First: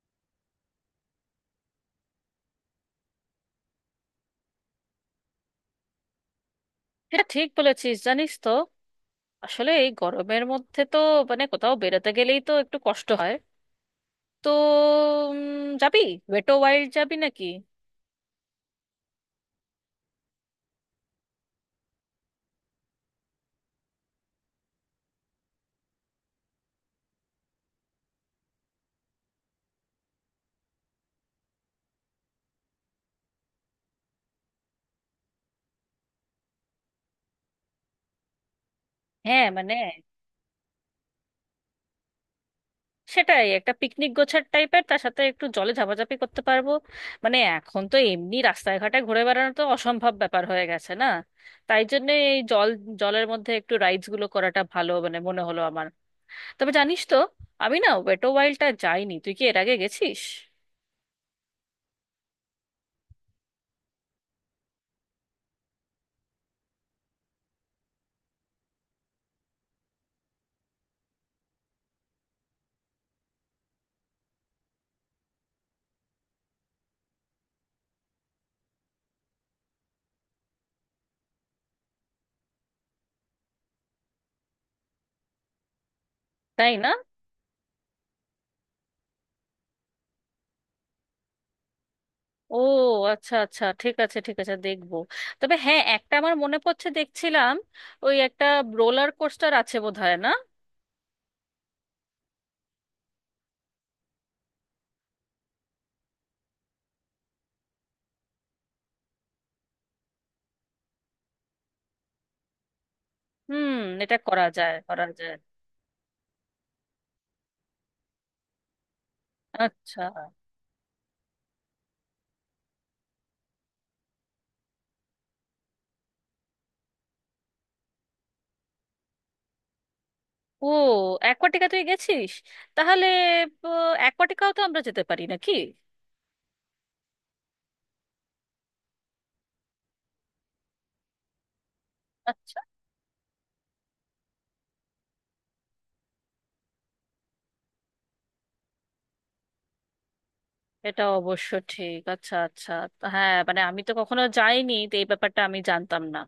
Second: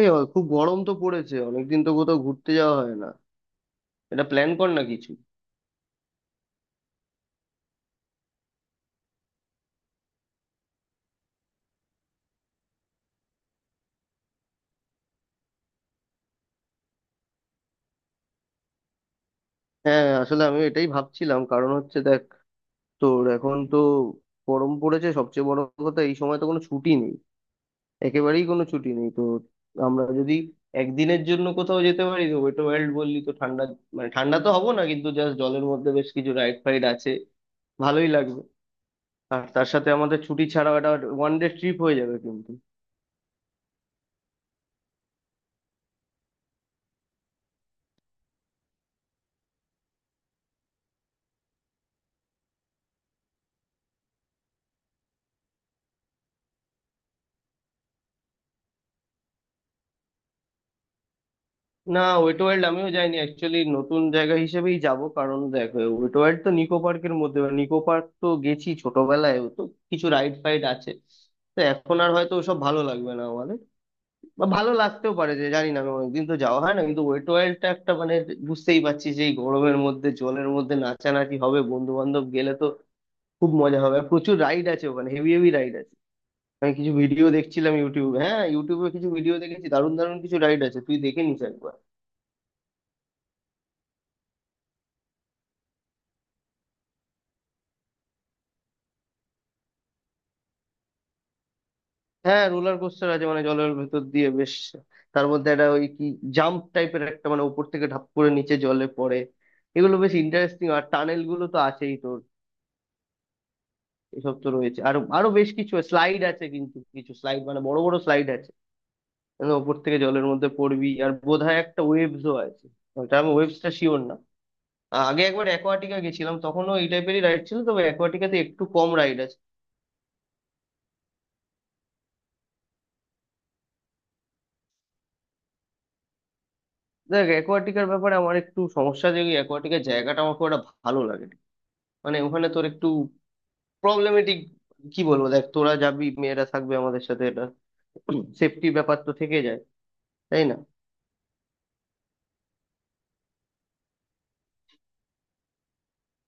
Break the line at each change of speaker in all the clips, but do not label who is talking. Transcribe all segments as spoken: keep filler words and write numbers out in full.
এই অ- খুব গরম তো পড়েছে, অনেকদিন তো কোথাও ঘুরতে যাওয়া হয় না। এটা প্ল্যান কর না কিছু।
এটা ঠিক বলেছিস জানিস তো। আসলে এই গরমের মধ্যে তো মানে কোথাও বেরোতে গেলেই তো একটু কষ্ট হয়। তো উম, যাবি? ওয়েটো ওয়াইল্ড যাবি নাকি?
হ্যাঁ, আসলে আমি এটাই ভাবছিলাম, কারণ হচ্ছে দেখ তোর এখন তো গরম পড়েছে, সবচেয়ে বড় কথা এই সময় তো কোনো ছুটি নেই, একেবারেই কোনো ছুটি নেই। তো আমরা যদি একদিনের জন্য কোথাও যেতে পারি, তো ওয়েট ওয়ার্ল্ড বললি, তো ঠান্ডা মানে ঠান্ডা তো হবো না, কিন্তু জাস্ট জলের মধ্যে বেশ কিছু রাইড ফাইড আছে, ভালোই লাগবে। আর
হ্যাঁ
তার
মানে
সাথে আমাদের ছুটি ছাড়াও একটা ওয়ান ডে ট্রিপ হয়ে যাবে কিন্তু।
সেটাই, একটা পিকনিক গোছার টাইপের, তার সাথে একটু জলে ঝাপাঝাপি করতে পারবো। মানে এখন তো এমনি রাস্তায় ঘাটে ঘুরে বেড়ানো তো অসম্ভব ব্যাপার হয়ে গেছে না? তাই জন্য এই জল জলের মধ্যে একটু রাইডস গুলো করাটা ভালো মানে মনে হলো আমার। তবে জানিস তো, আমি না ওয়েটো ওয়াইল্ডটা যাইনি, তুই কি এর আগে গেছিস?
না, ওয়েট ওয়ার্ল্ড আমিও যাইনি অ্যাকচুয়ালি, নতুন জায়গা হিসেবেই যাব। কারণ দেখো ওয়েট ওয়ার্ল্ড তো নিকো পার্কের মধ্যে, নিকো পার্ক তো গেছি ছোটবেলায়, ও তো কিছু রাইড ফাইড আছে। তো এখন আর হয়তো ওসব ভালো লাগবে না আমাদের, বা ভালো লাগতেও পারে, যে জানি না, আমি অনেকদিন তো যাওয়া হয় না। কিন্তু ওয়েট ওয়ার্ল্ডটা একটা মানে বুঝতেই পারছি যে এই গরমের মধ্যে জলের মধ্যে নাচানাচি হবে, বন্ধু বান্ধব গেলে তো খুব মজা হবে। আর প্রচুর রাইড আছে ওখানে, হেভি হেভি রাইড আছে। আমি
তাই
কিছু
না।
ভিডিও দেখছিলাম ইউটিউবে, হ্যাঁ ইউটিউবে কিছু ভিডিও দেখেছি, দারুণ দারুণ কিছু রাইড আছে, তুই দেখে নিস একবার।
ও, আচ্ছা আচ্ছা, ঠিক আছে ঠিক আছে, দেখবো। তবে হ্যাঁ, একটা আমার মনে পড়ছে, দেখছিলাম ওই একটা রোলার কোস্টার আছে বোধহয়, না?
হ্যাঁ, রোলার কোস্টার আছে মানে জলের ভেতর দিয়ে বেশ। তার মধ্যে একটা ওই কি জাম্প টাইপের একটা, মানে উপর থেকে ঢাপ করে নিচে জলে পড়ে, এগুলো বেশ ইন্টারেস্টিং। আর টানেল গুলো তো আছেই তোর।
হুম, এটা
এসব
করা
তো
যায়
রয়েছে, আর
করা
আরো
যায়।
বেশ কিছু স্লাইড আছে, কিন্তু কিছু স্লাইড মানে বড় বড় স্লাইড আছে, মানে উপর থেকে
আচ্ছা।
জলের মধ্যে পড়বি। আর বোধহয় একটা ওয়েবসও আছে, ওটা আমি ওয়েবসটা শিওর না। আগে একবার অ্যাকোয়াটিকা গেছিলাম, তখনও এই টাইপেরই রাইড ছিল, তবে অ্যাকোয়াটিকাতে একটু কম রাইড আছে।
ও, অ্যাকোয়াটিকা তুই গেছিস? তাহলে অ্যাকোয়াটিকাও তো আমরা যেতে পারি নাকি?
দেখ অ্যাকোয়াটিকার ব্যাপারে আমার একটু সমস্যা, যে অ্যাকোয়াটিকার জায়গাটা আমার খুব একটা ভালো লাগে না। মানে ওখানে
আচ্ছা,
তোর একটু প্রবলেমেটিক, কি বলবো, দেখ তোরা যাবি, মেয়েরা থাকবে আমাদের সাথে, এটা সেফটি ব্যাপার তো থেকে যায়, তাই না।
এটা অবশ্য ঠিক। আচ্ছা আচ্ছা। তা হ্যাঁ মানে আমি তো কখনো যাইনি তো এই ব্যাপারটা আমি জানতাম না,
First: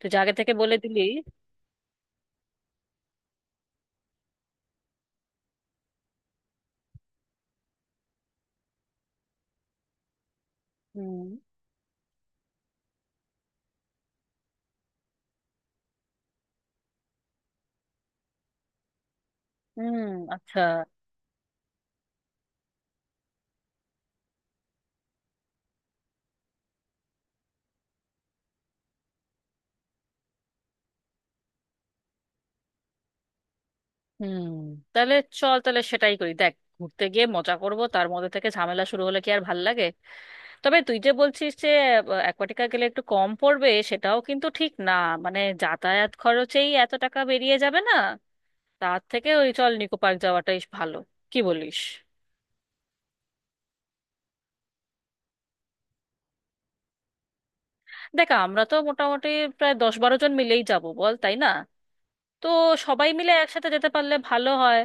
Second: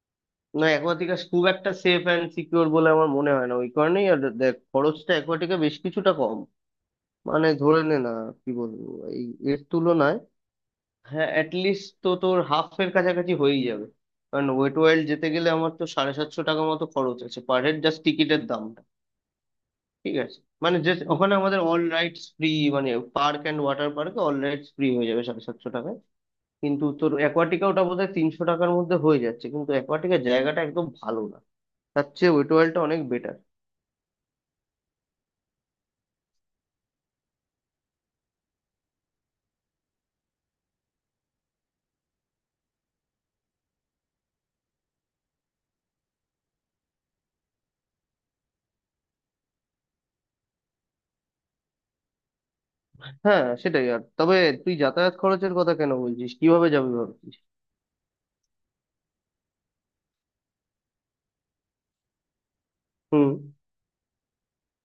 তুই যে আগে থেকে
না,
বলে দিলি।
অ্যাকোয়াটিকা খুব একটা সেফ অ্যান্ড সিকিউর বলে আমার মনে হয় না, ওই কারণেই। আর দেখ খরচটা অ্যাকোয়াটিকা বেশ কিছুটা কম, মানে ধরে নে না, কি বলবো, এই, এর তুলনায়
হুম।
হ্যাঁ অ্যাটলিস্ট তো তোর হাফ এর কাছাকাছি হয়েই যাবে। কারণ ওয়েট ওয়াইল্ড যেতে গেলে আমার তো সাড়ে সাতশো টাকা মতো খরচ আছে পার হেড, জাস্ট টিকিটের দাম।
হুম।
ঠিক আছে,
আচ্ছা।
মানে যে ওখানে আমাদের অল রাইটস ফ্রি, মানে পার্ক অ্যান্ড ওয়াটার পার্কে অল রাইটস ফ্রি হয়ে যাবে সাড়ে সাতশো টাকায়। কিন্তু তোর অ্যাকোয়াটিকা ওটা বোধহয় তিনশো টাকার মধ্যে হয়ে যাচ্ছে, কিন্তু অ্যাকোয়াটিকার জায়গাটা একদম ভালো না, তার চেয়ে ওয়েট ওয়ার্ল্ডটা অনেক বেটার।
হুম। তাহলে চল, তাহলে সেটাই করি দেখ। ঘুরতে গিয়ে মজা করব তার মধ্যে থেকে ঝামেলা শুরু হলে কি আর ভাল লাগে? তবে তুই যে বলছিস যে অ্যাকোয়াটিকা গেলে একটু কম পড়বে সেটাও কিন্তু ঠিক না। মানে যাতায়াত খরচেই এত টাকা বেরিয়ে যাবে না? তার থেকে ওই চল নিকো পার্ক যাওয়াটাই ভালো, কি বলিস?
হ্যাঁ সেটাই। আর তবে তুই যাতায়াত খরচের কথা কেন বলছিস, কিভাবে যাবি ভাবছিস?
দেখ আমরা তো মোটামুটি প্রায় দশ বারো জন মিলেই যাব বল, তাই না? তো সবাই
হুম।
মিলে একসাথে যেতে পারলে ভালো হয়।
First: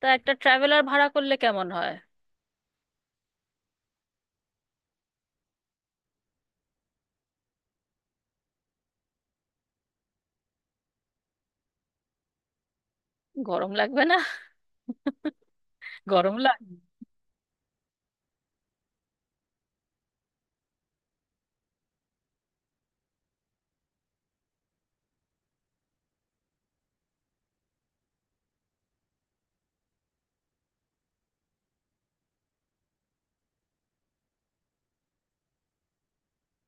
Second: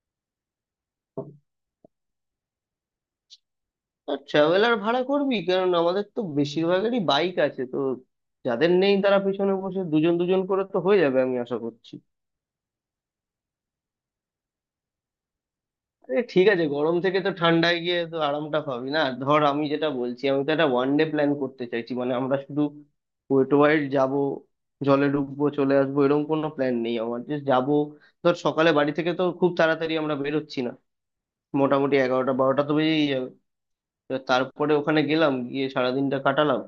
তা একটা ট্রাভেলার ভাড়া করলে কেমন হয়?
ট্রাভেলার ভাড়া করবি? কারণ আমাদের তো বেশিরভাগেরই বাইক আছে তো, যাদের নেই তারা পিছনে বসে দুজন দুজন করে তো হয়ে যাবে, আমি আশা করছি।
গরম লাগবে না?
এ
গরম
ঠিক আছে,
লাগবে।
গরম থেকে তো ঠান্ডায় গিয়ে তো আরামটা পাবি না। আর ধর আমি যেটা বলছি, আমি তো একটা ওয়ান ডে প্ল্যান করতে চাইছি, মানে আমরা শুধু ওয়েট ওয়াইড যাব, জলে ডুববো চলে আসবো, এরকম কোনো প্ল্যান নেই আমার যে যাবো। ধর সকালে বাড়ি থেকে তো খুব তাড়াতাড়ি আমরা বেরোচ্ছি না, মোটামুটি এগারোটা বারোটা তো বেজেই যাবে। এবার তারপরে ওখানে গেলাম, গিয়ে সারাদিনটা কাটালাম,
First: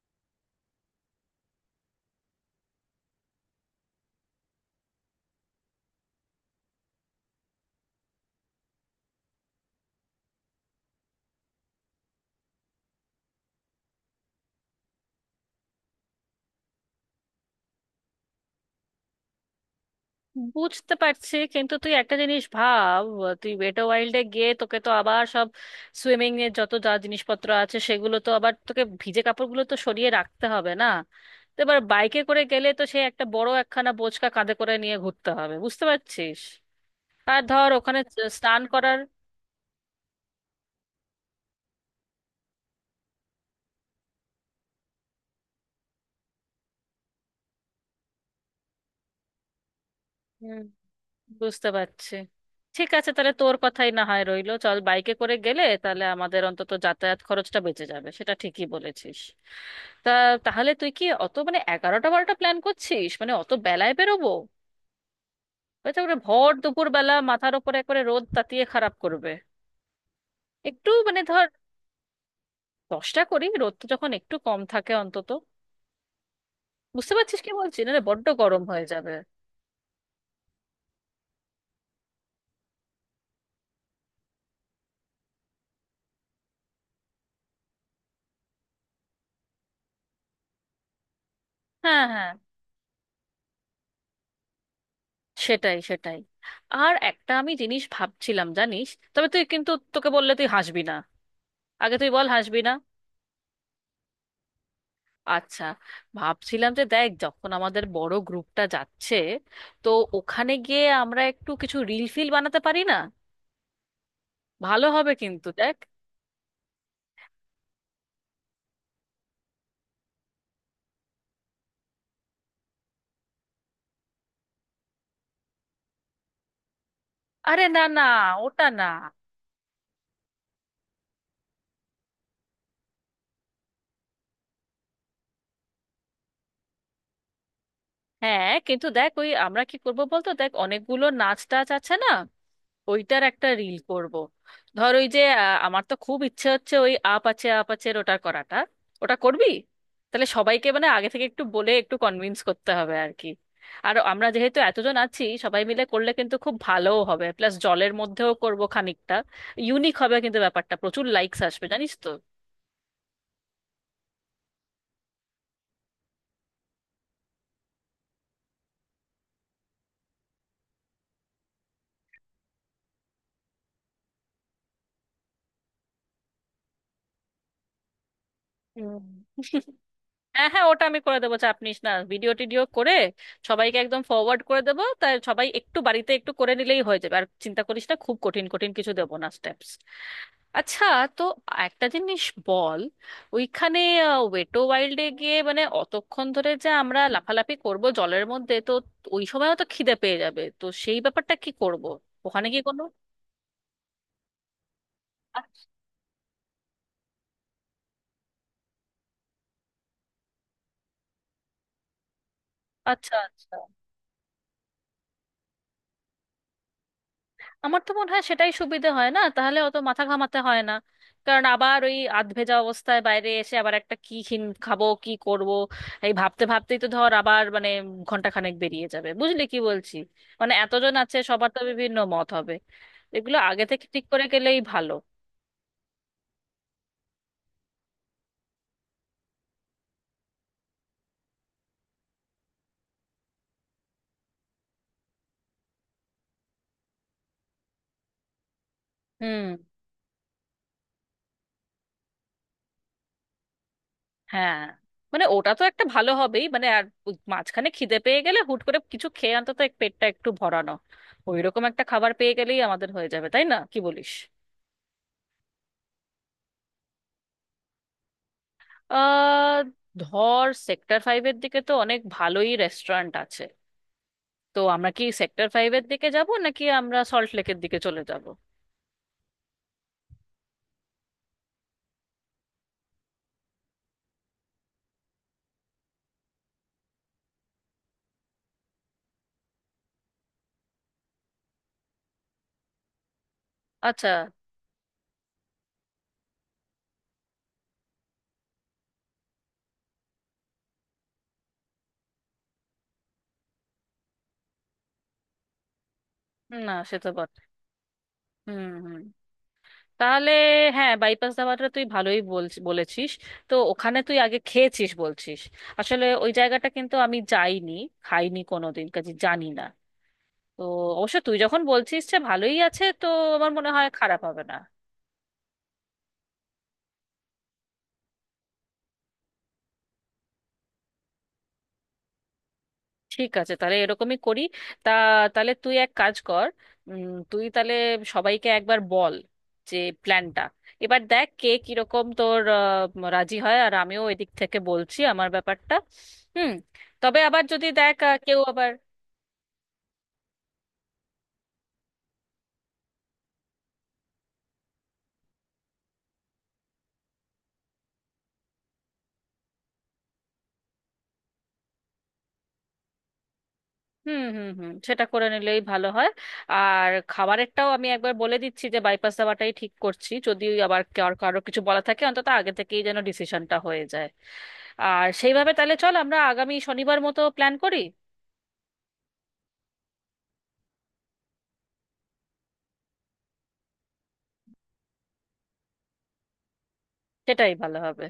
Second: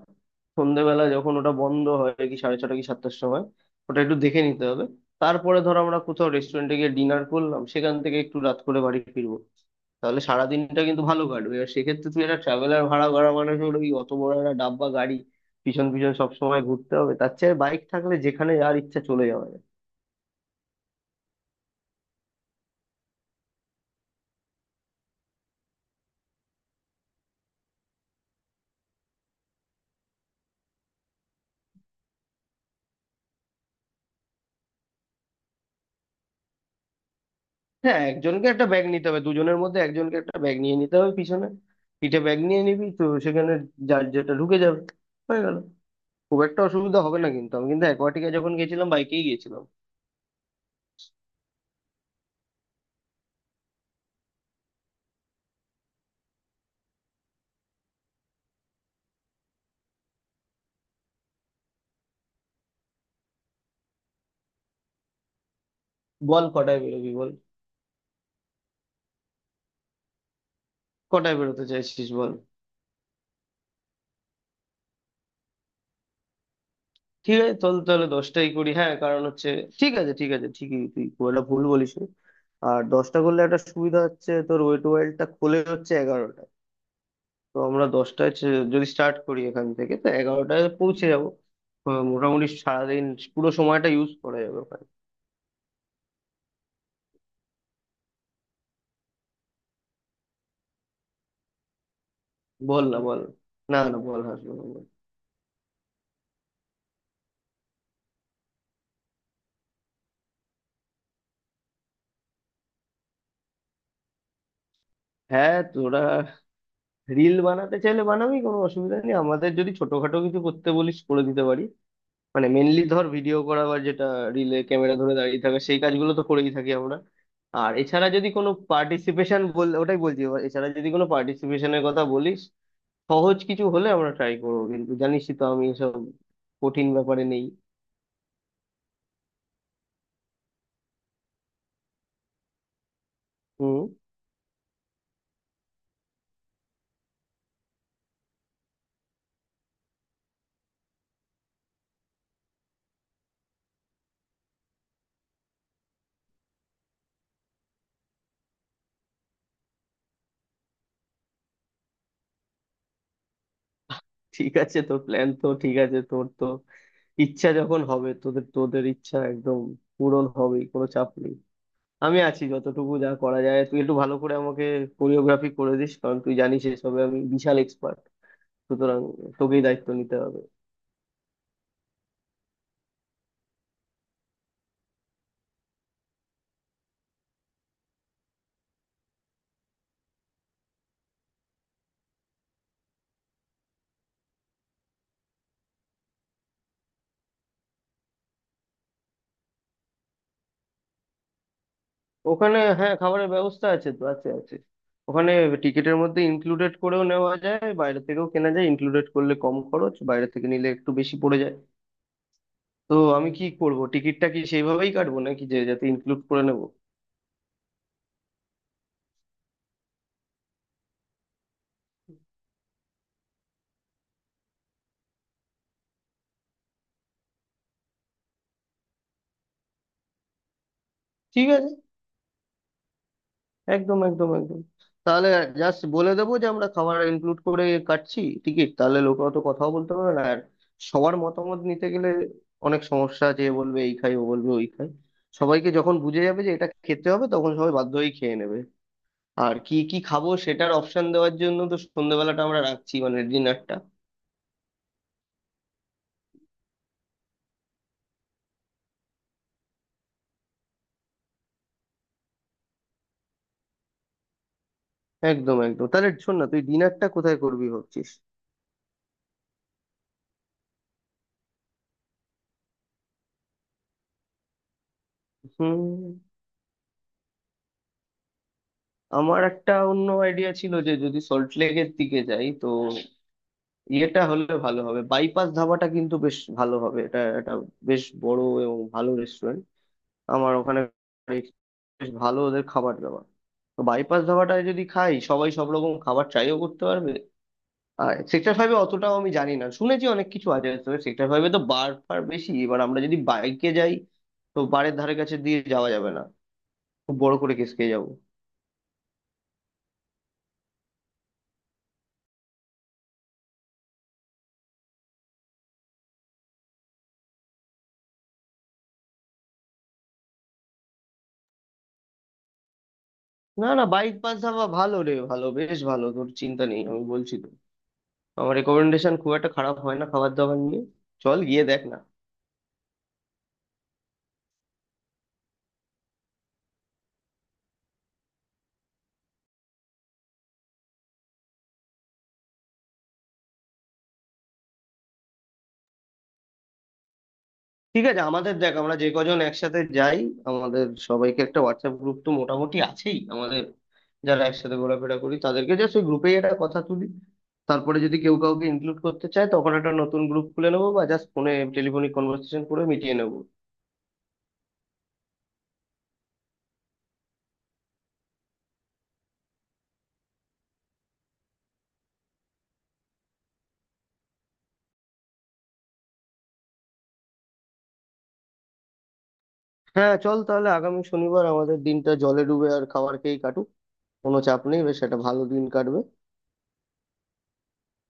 সন্ধেবেলা যখন ওটা বন্ধ হয় কি সাড়ে ছটা কি সাতটার সময়, ওটা একটু দেখে নিতে হবে। তারপরে ধরো আমরা কোথাও রেস্টুরেন্টে গিয়ে ডিনার করলাম, সেখান থেকে একটু রাত করে বাড়ি ফিরবো, তাহলে সারাদিনটা কিন্তু ভালো কাটবে। এবার সেক্ষেত্রে তুই একটা ট্রাভেলার ভাড়া করা মানে হলো ওই অত বড় একটা ডাব্বা গাড়ি পিছন পিছন সব সময় ঘুরতে হবে, তার চেয়ে বাইক থাকলে যেখানে যার ইচ্ছা চলে যাওয়া যায়।
বুঝতে পারছি, কিন্তু তুই একটা জিনিস ভাব। তুই ওয়েট ওয়াইল্ডে গিয়ে তোকে তো আবার সব সুইমিং এর যত যা জিনিসপত্র আছে সেগুলো তো আবার তোকে, ভিজে কাপড়গুলো তো সরিয়ে রাখতে হবে না? তো এবার বাইকে করে গেলে তো সে একটা বড় একখানা বোঁচকা কাঁধে করে নিয়ে ঘুরতে হবে, বুঝতে পারছিস? আর ধর ওখানে
হ্যাঁ, একজনকে
স্নান
একটা ব্যাগ
করার।
নিতে হবে, দুজনের মধ্যে একজনকে একটা ব্যাগ নিয়ে নিতে হবে পিছনে, পিঠে ব্যাগ নিয়ে নিবি, তো সেখানে যার যেটা ঢুকে যাবে, হয়ে গেল। খুব একটা অসুবিধা হবে না। কিন্তু আমি কিন্তু অ্যাকোয়াটিকা যখন গেছিলাম বাইকেই গেছিলাম।
বুঝতে পারছি। ঠিক আছে, তাহলে তোর কথাই না হয় রইলো, চল বাইকে করে গেলে তাহলে আমাদের অন্তত যাতায়াত খরচটা বেঁচে যাবে, সেটা ঠিকই বলেছিস। তা তাহলে তুই কি অত মানে এগারোটা বারোটা প্ল্যান করছিস, মানে অত বেলায় বেরোবো? হয়তো ওরা
বল
ভর
কটায়
দুপুর
বেরোবি
বেলা
বল,
মাথার ওপরে একবারে রোদ তাতিয়ে খারাপ করবে। একটু মানে
কটায়
ধর
বেরোতে চাইছিস বল।
দশটা করি, রোদটা যখন একটু কম থাকে অন্তত। বুঝতে
ঠিক
পারছিস কি
আছে, চল
বলছি, না?
তাহলে
বড্ড
দশটাই
গরম
করি,
হয়ে
হ্যাঁ
যাবে।
কারণ হচ্ছে ঠিক আছে ঠিক আছে, ঠিকই তুই খুব একটা ভুল বলিস নি। আর দশটা করলে একটা সুবিধা হচ্ছে, তোর ওয়েট ওয়াইল্ডটা খোলে হচ্ছে এগারোটায়, তো আমরা দশটায় ছে- যদি স্টার্ট করি এখান থেকে, তো এগারোটায় পৌঁছে যাবো। আহ,
হ্যাঁ হ্যাঁ।
মোটামুটি সারাদিন পুরো সময়টা ইউজ করা যাবে ওখানে।
সেটাই সেটাই। আর একটা আমি জিনিস ভাবছিলাম জানিস। তবে তুই কিন্তু, তোকে বললে তুই হাসবি না, আগে তুই বল হাসবি না।
বল না বল, না না বল, হাসবো না বল।
আচ্ছা, ভাবছিলাম যে দেখ যখন আমাদের বড় গ্রুপটা যাচ্ছে, তো ওখানে গিয়ে আমরা একটু কিছু রিল ফিল বানাতে পারি না? ভালো হবে কিন্তু,
হ্যাঁ,
দেখ।
তোরা রিল বানাতে চাইলে বানাবি, কোনো অসুবিধা নেই, আমাদের যদি ছোটখাটো কিছু করতে বলিস করে দিতে পারি। মানে মেনলি ধর ভিডিও করা বা যেটা রিলে ক্যামেরা ধরে দাঁড়িয়ে থাকা, সেই কাজগুলো তো করেই থাকি আমরা।
আরে
আর
না না।
এছাড়া যদি কোনো
ওটা না।
পার্টিসিপেশন বল, ওটাই বলছি, এবার এছাড়া যদি কোনো পার্টিসিপেশনের কথা বলিস, সহজ কিছু হলে আমরা ট্রাই করবো, কিন্তু জানিসই তো আমি এসব কঠিন ব্যাপারে নেই।
হ্যাঁ কিন্তু দেখ ওই আমরা কি করবো বলতো, দেখ অনেকগুলো নাচ টাচ আছে না? ওইটার একটা রিল
হুম।
করব। ধর ওই যে আহ, আমার তো খুব ইচ্ছে হচ্ছে ওই আপ আছে আপ আছে ওটা করাটা। ওটা করবি? তাহলে সবাইকে মানে আগে থেকে একটু বলে একটু কনভিন্স করতে হবে আর কি। আর আমরা যেহেতু এতজন আছি সবাই মিলে করলে কিন্তু খুব ভালোও হবে, প্লাস জলের মধ্যেও করব খানিকটা। ইউনিক হবে কিন্তু ব্যাপারটা, প্রচুর লাইকস আসবে জানিস তো।
ঠিক আছে তোর প্ল্যান তো ঠিক আছে, তোর তো ইচ্ছা যখন হবে, তোদের তোদের ইচ্ছা একদম পূরণ হবেই, কোনো চাপ নেই। আমি আছি, যতটুকু যা করা যায়। তুই একটু ভালো করে আমাকে কোরিওগ্রাফি করে দিস, কারণ তুই জানিস এসবে আমি বিশাল এক্সপার্ট, সুতরাং
হুম।
তোকেই দায়িত্ব নিতে হবে।
হ্যাঁ হ্যাঁ, ওটা আমি করে দেবো, চাপ নিস না। ভিডিও টিডিও করে সবাইকে একদম ফরওয়ার্ড করে দেবো, তাই সবাই একটু বাড়িতে একটু করে নিলেই হয়ে যাবে। আর চিন্তা করিস না, খুব কঠিন কঠিন কিছু দেবো না স্টেপস। আচ্ছা। তো একটা জিনিস বল। ওইখানে ওয়েটো ওয়াইল্ডে গিয়ে মানে অতক্ষণ ধরে যে আমরা লাফালাফি করব জলের মধ্যে, তো ওই সময়ও তো খিদে পেয়ে যাবে, তো সেই ব্যাপারটা কি করব? ওখানে
ওখানে
কি কোনো?
হ্যাঁ খাবারের ব্যবস্থা আছে, তো আছে আছে। ওখানে টিকিটের মধ্যে ইনক্লুডেড করেও নেওয়া যায়, বাইরে থেকেও কেনা যায়, ইনক্লুডেড করলে কম খরচ, বাইরে থেকে নিলে একটু বেশি পড়ে যায়। তো
আচ্ছা
আমি কি
আচ্ছা।
করব, টিকিটটা কি সেইভাবেই কাটবো নাকি, যে যাতে ইনক্লুড করে নেব?
আমার তো মনে হয় সেটাই সুবিধে হয় না? তাহলে অত মাথা ঘামাতে হয় না। কারণ আবার ওই আধভেজা অবস্থায় বাইরে এসে আবার একটা কি খিন খাবো কি করব এই ভাবতে ভাবতেই তো ধর আবার মানে ঘন্টাখানেক বেরিয়ে যাবে, বুঝলি কি বলছি? মানে এতজন আছে
ঠিক
সবার তো
আছে,
বিভিন্ন মত হবে। এগুলো আগে থেকে
একদম
ঠিক করে
একদম
গেলেই
একদম।
ভালো।
তাহলে জাস্ট বলে দেবো যে আমরা খাবার ইনক্লুড করে কাটছি টিকিট, তাহলে লোক অত কথাও বলতে পারবে না আর। সবার মতামত নিতে গেলে অনেক সমস্যা আছে, এ বলবে এই খাই, ও বলবে ওই খাই, সবাইকে যখন বুঝে যাবে যে এটা খেতে হবে, তখন সবাই বাধ্য হয়েই খেয়ে নেবে।
হুম।
আর কি কি খাবো সেটার অপশন দেওয়ার জন্য তো সন্ধ্যেবেলাটা আমরা রাখছি, মানে ডিনারটা।
হ্যাঁ মানে ওটা তো একটা ভালো হবেই মানে, আর ওই মাঝখানে খিদে পেয়ে গেলে হুট করে কিছু খেয়ে অন্তত এক পেটটা একটু ভরানো, ওইরকম একটা খাবার পেয়ে গেলেই আমাদের হয়ে যাবে, তাই না? কি বলিস?
একদম একদম। তাহলে শোন না, তুই ডিনারটা কোথায় করবি ভাবছিস?
আহ ধর সেক্টর ফাইভের দিকে তো অনেক ভালোই রেস্টুরেন্ট আছে। তো আমরা কি সেক্টর ফাইভের দিকে
হুম,
যাব নাকি আমরা সল্ট লেকের দিকে চলে যাব?
আমার একটা অন্য আইডিয়া ছিল, যে যদি সল্ট লেকের দিকে যাই, তো ইয়েটা হলে ভালো হবে, বাইপাস ধাবাটা কিন্তু বেশ ভালো হবে, এটা একটা বেশ বড় এবং ভালো রেস্টুরেন্ট। আমার ওখানে বেশ ভালো ওদের খাবার দাবার, তো
আচ্ছা।
বাইপাস ধাবাটায় যদি খাই, সবাই সব রকম খাবার ট্রাইও করতে পারবে। আর সেক্টর ফাইভে অতটাও আমি জানি না, শুনেছি অনেক কিছু আছে, তবে সেক্টর ফাইভে তো বার ফার বেশি, এবার আমরা যদি বাইকে যাই, তো বারের ধারে কাছে দিয়ে যাওয়া যাবে না,
না সে তো
খুব
বট।
বড় করে কেস খেয়ে যাবো।
হুম হুম। তাহলে হ্যাঁ বাইপাস দাবাটা তুই ভালোই বলছি বলেছিস। তো ওখানে তুই আগে খেয়েছিস বলছিস? আসলে ওই জায়গাটা কিন্তু আমি যাইনি, খাইনি কোনোদিন, কাজে জানি না। তো অবশ্য তুই যখন বলছিস যে ভালোই আছে তো আমার
না
মনে
না
হয়
বাইক
খারাপ
পাস
হবে না।
ধাবা ভালো রে, ভালো বেশ ভালো, তোর চিন্তা নেই, আমি বলছি তো। আমার রেকমেন্ডেশন খুব একটা খারাপ হয় না খাবার দাবার নিয়ে, চল গিয়ে দেখ না।
ঠিক আছে তাহলে এরকমই করি। তা তাহলে তুই এক কাজ কর। উম, তুই তাহলে সবাইকে একবার বল যে প্ল্যানটা, এবার দেখ কে কিরকম তোর আহ, রাজি হয়, আর আমিও এদিক থেকে বলছি আমার ব্যাপারটা। হুম। তবে আবার যদি দেখ
ঠিক
আহ,
আছে,
কেউ
আমাদের
আবার।
দেখ আমরা যে কজন একসাথে যাই, আমাদের সবাইকে একটা হোয়াটসঅ্যাপ গ্রুপ তো মোটামুটি আছেই আমাদের, যারা একসাথে ঘোরাফেরা করি, তাদেরকে জাস্ট ওই গ্রুপেই একটা কথা তুলি। তারপরে যদি কেউ কাউকে ইনক্লুড করতে চায়, তখন একটা নতুন গ্রুপ খুলে নেবো, বা জাস্ট ফোনে টেলিফোনিক কনভারসেশন করে মিটিয়ে নেবো।
হুম হুম হুম, সেটা করে নিলেই ভালো হয়। আর খাবারেরটাও আমি একবার বলে দিচ্ছি যে বাইপাস দাওয়াটাই ঠিক করছি, যদি আবার কার- কারো কিছু বলা থাকে অন্তত আগে থেকেই যেন ডিসিশনটা হয়ে যায়। আর সেইভাবে তাহলে চল আমরা আগামী শনিবার মতো প্ল্যান করি।
হ্যাঁ চল তাহলে আগামী শনিবার আমাদের দিনটা জলে ডুবে আর খাবার খেয়েই কাটুক, কোনো চাপ নেই, বেশ একটা ভালো দিন কাটবে।
সেটাই ভালো হবে।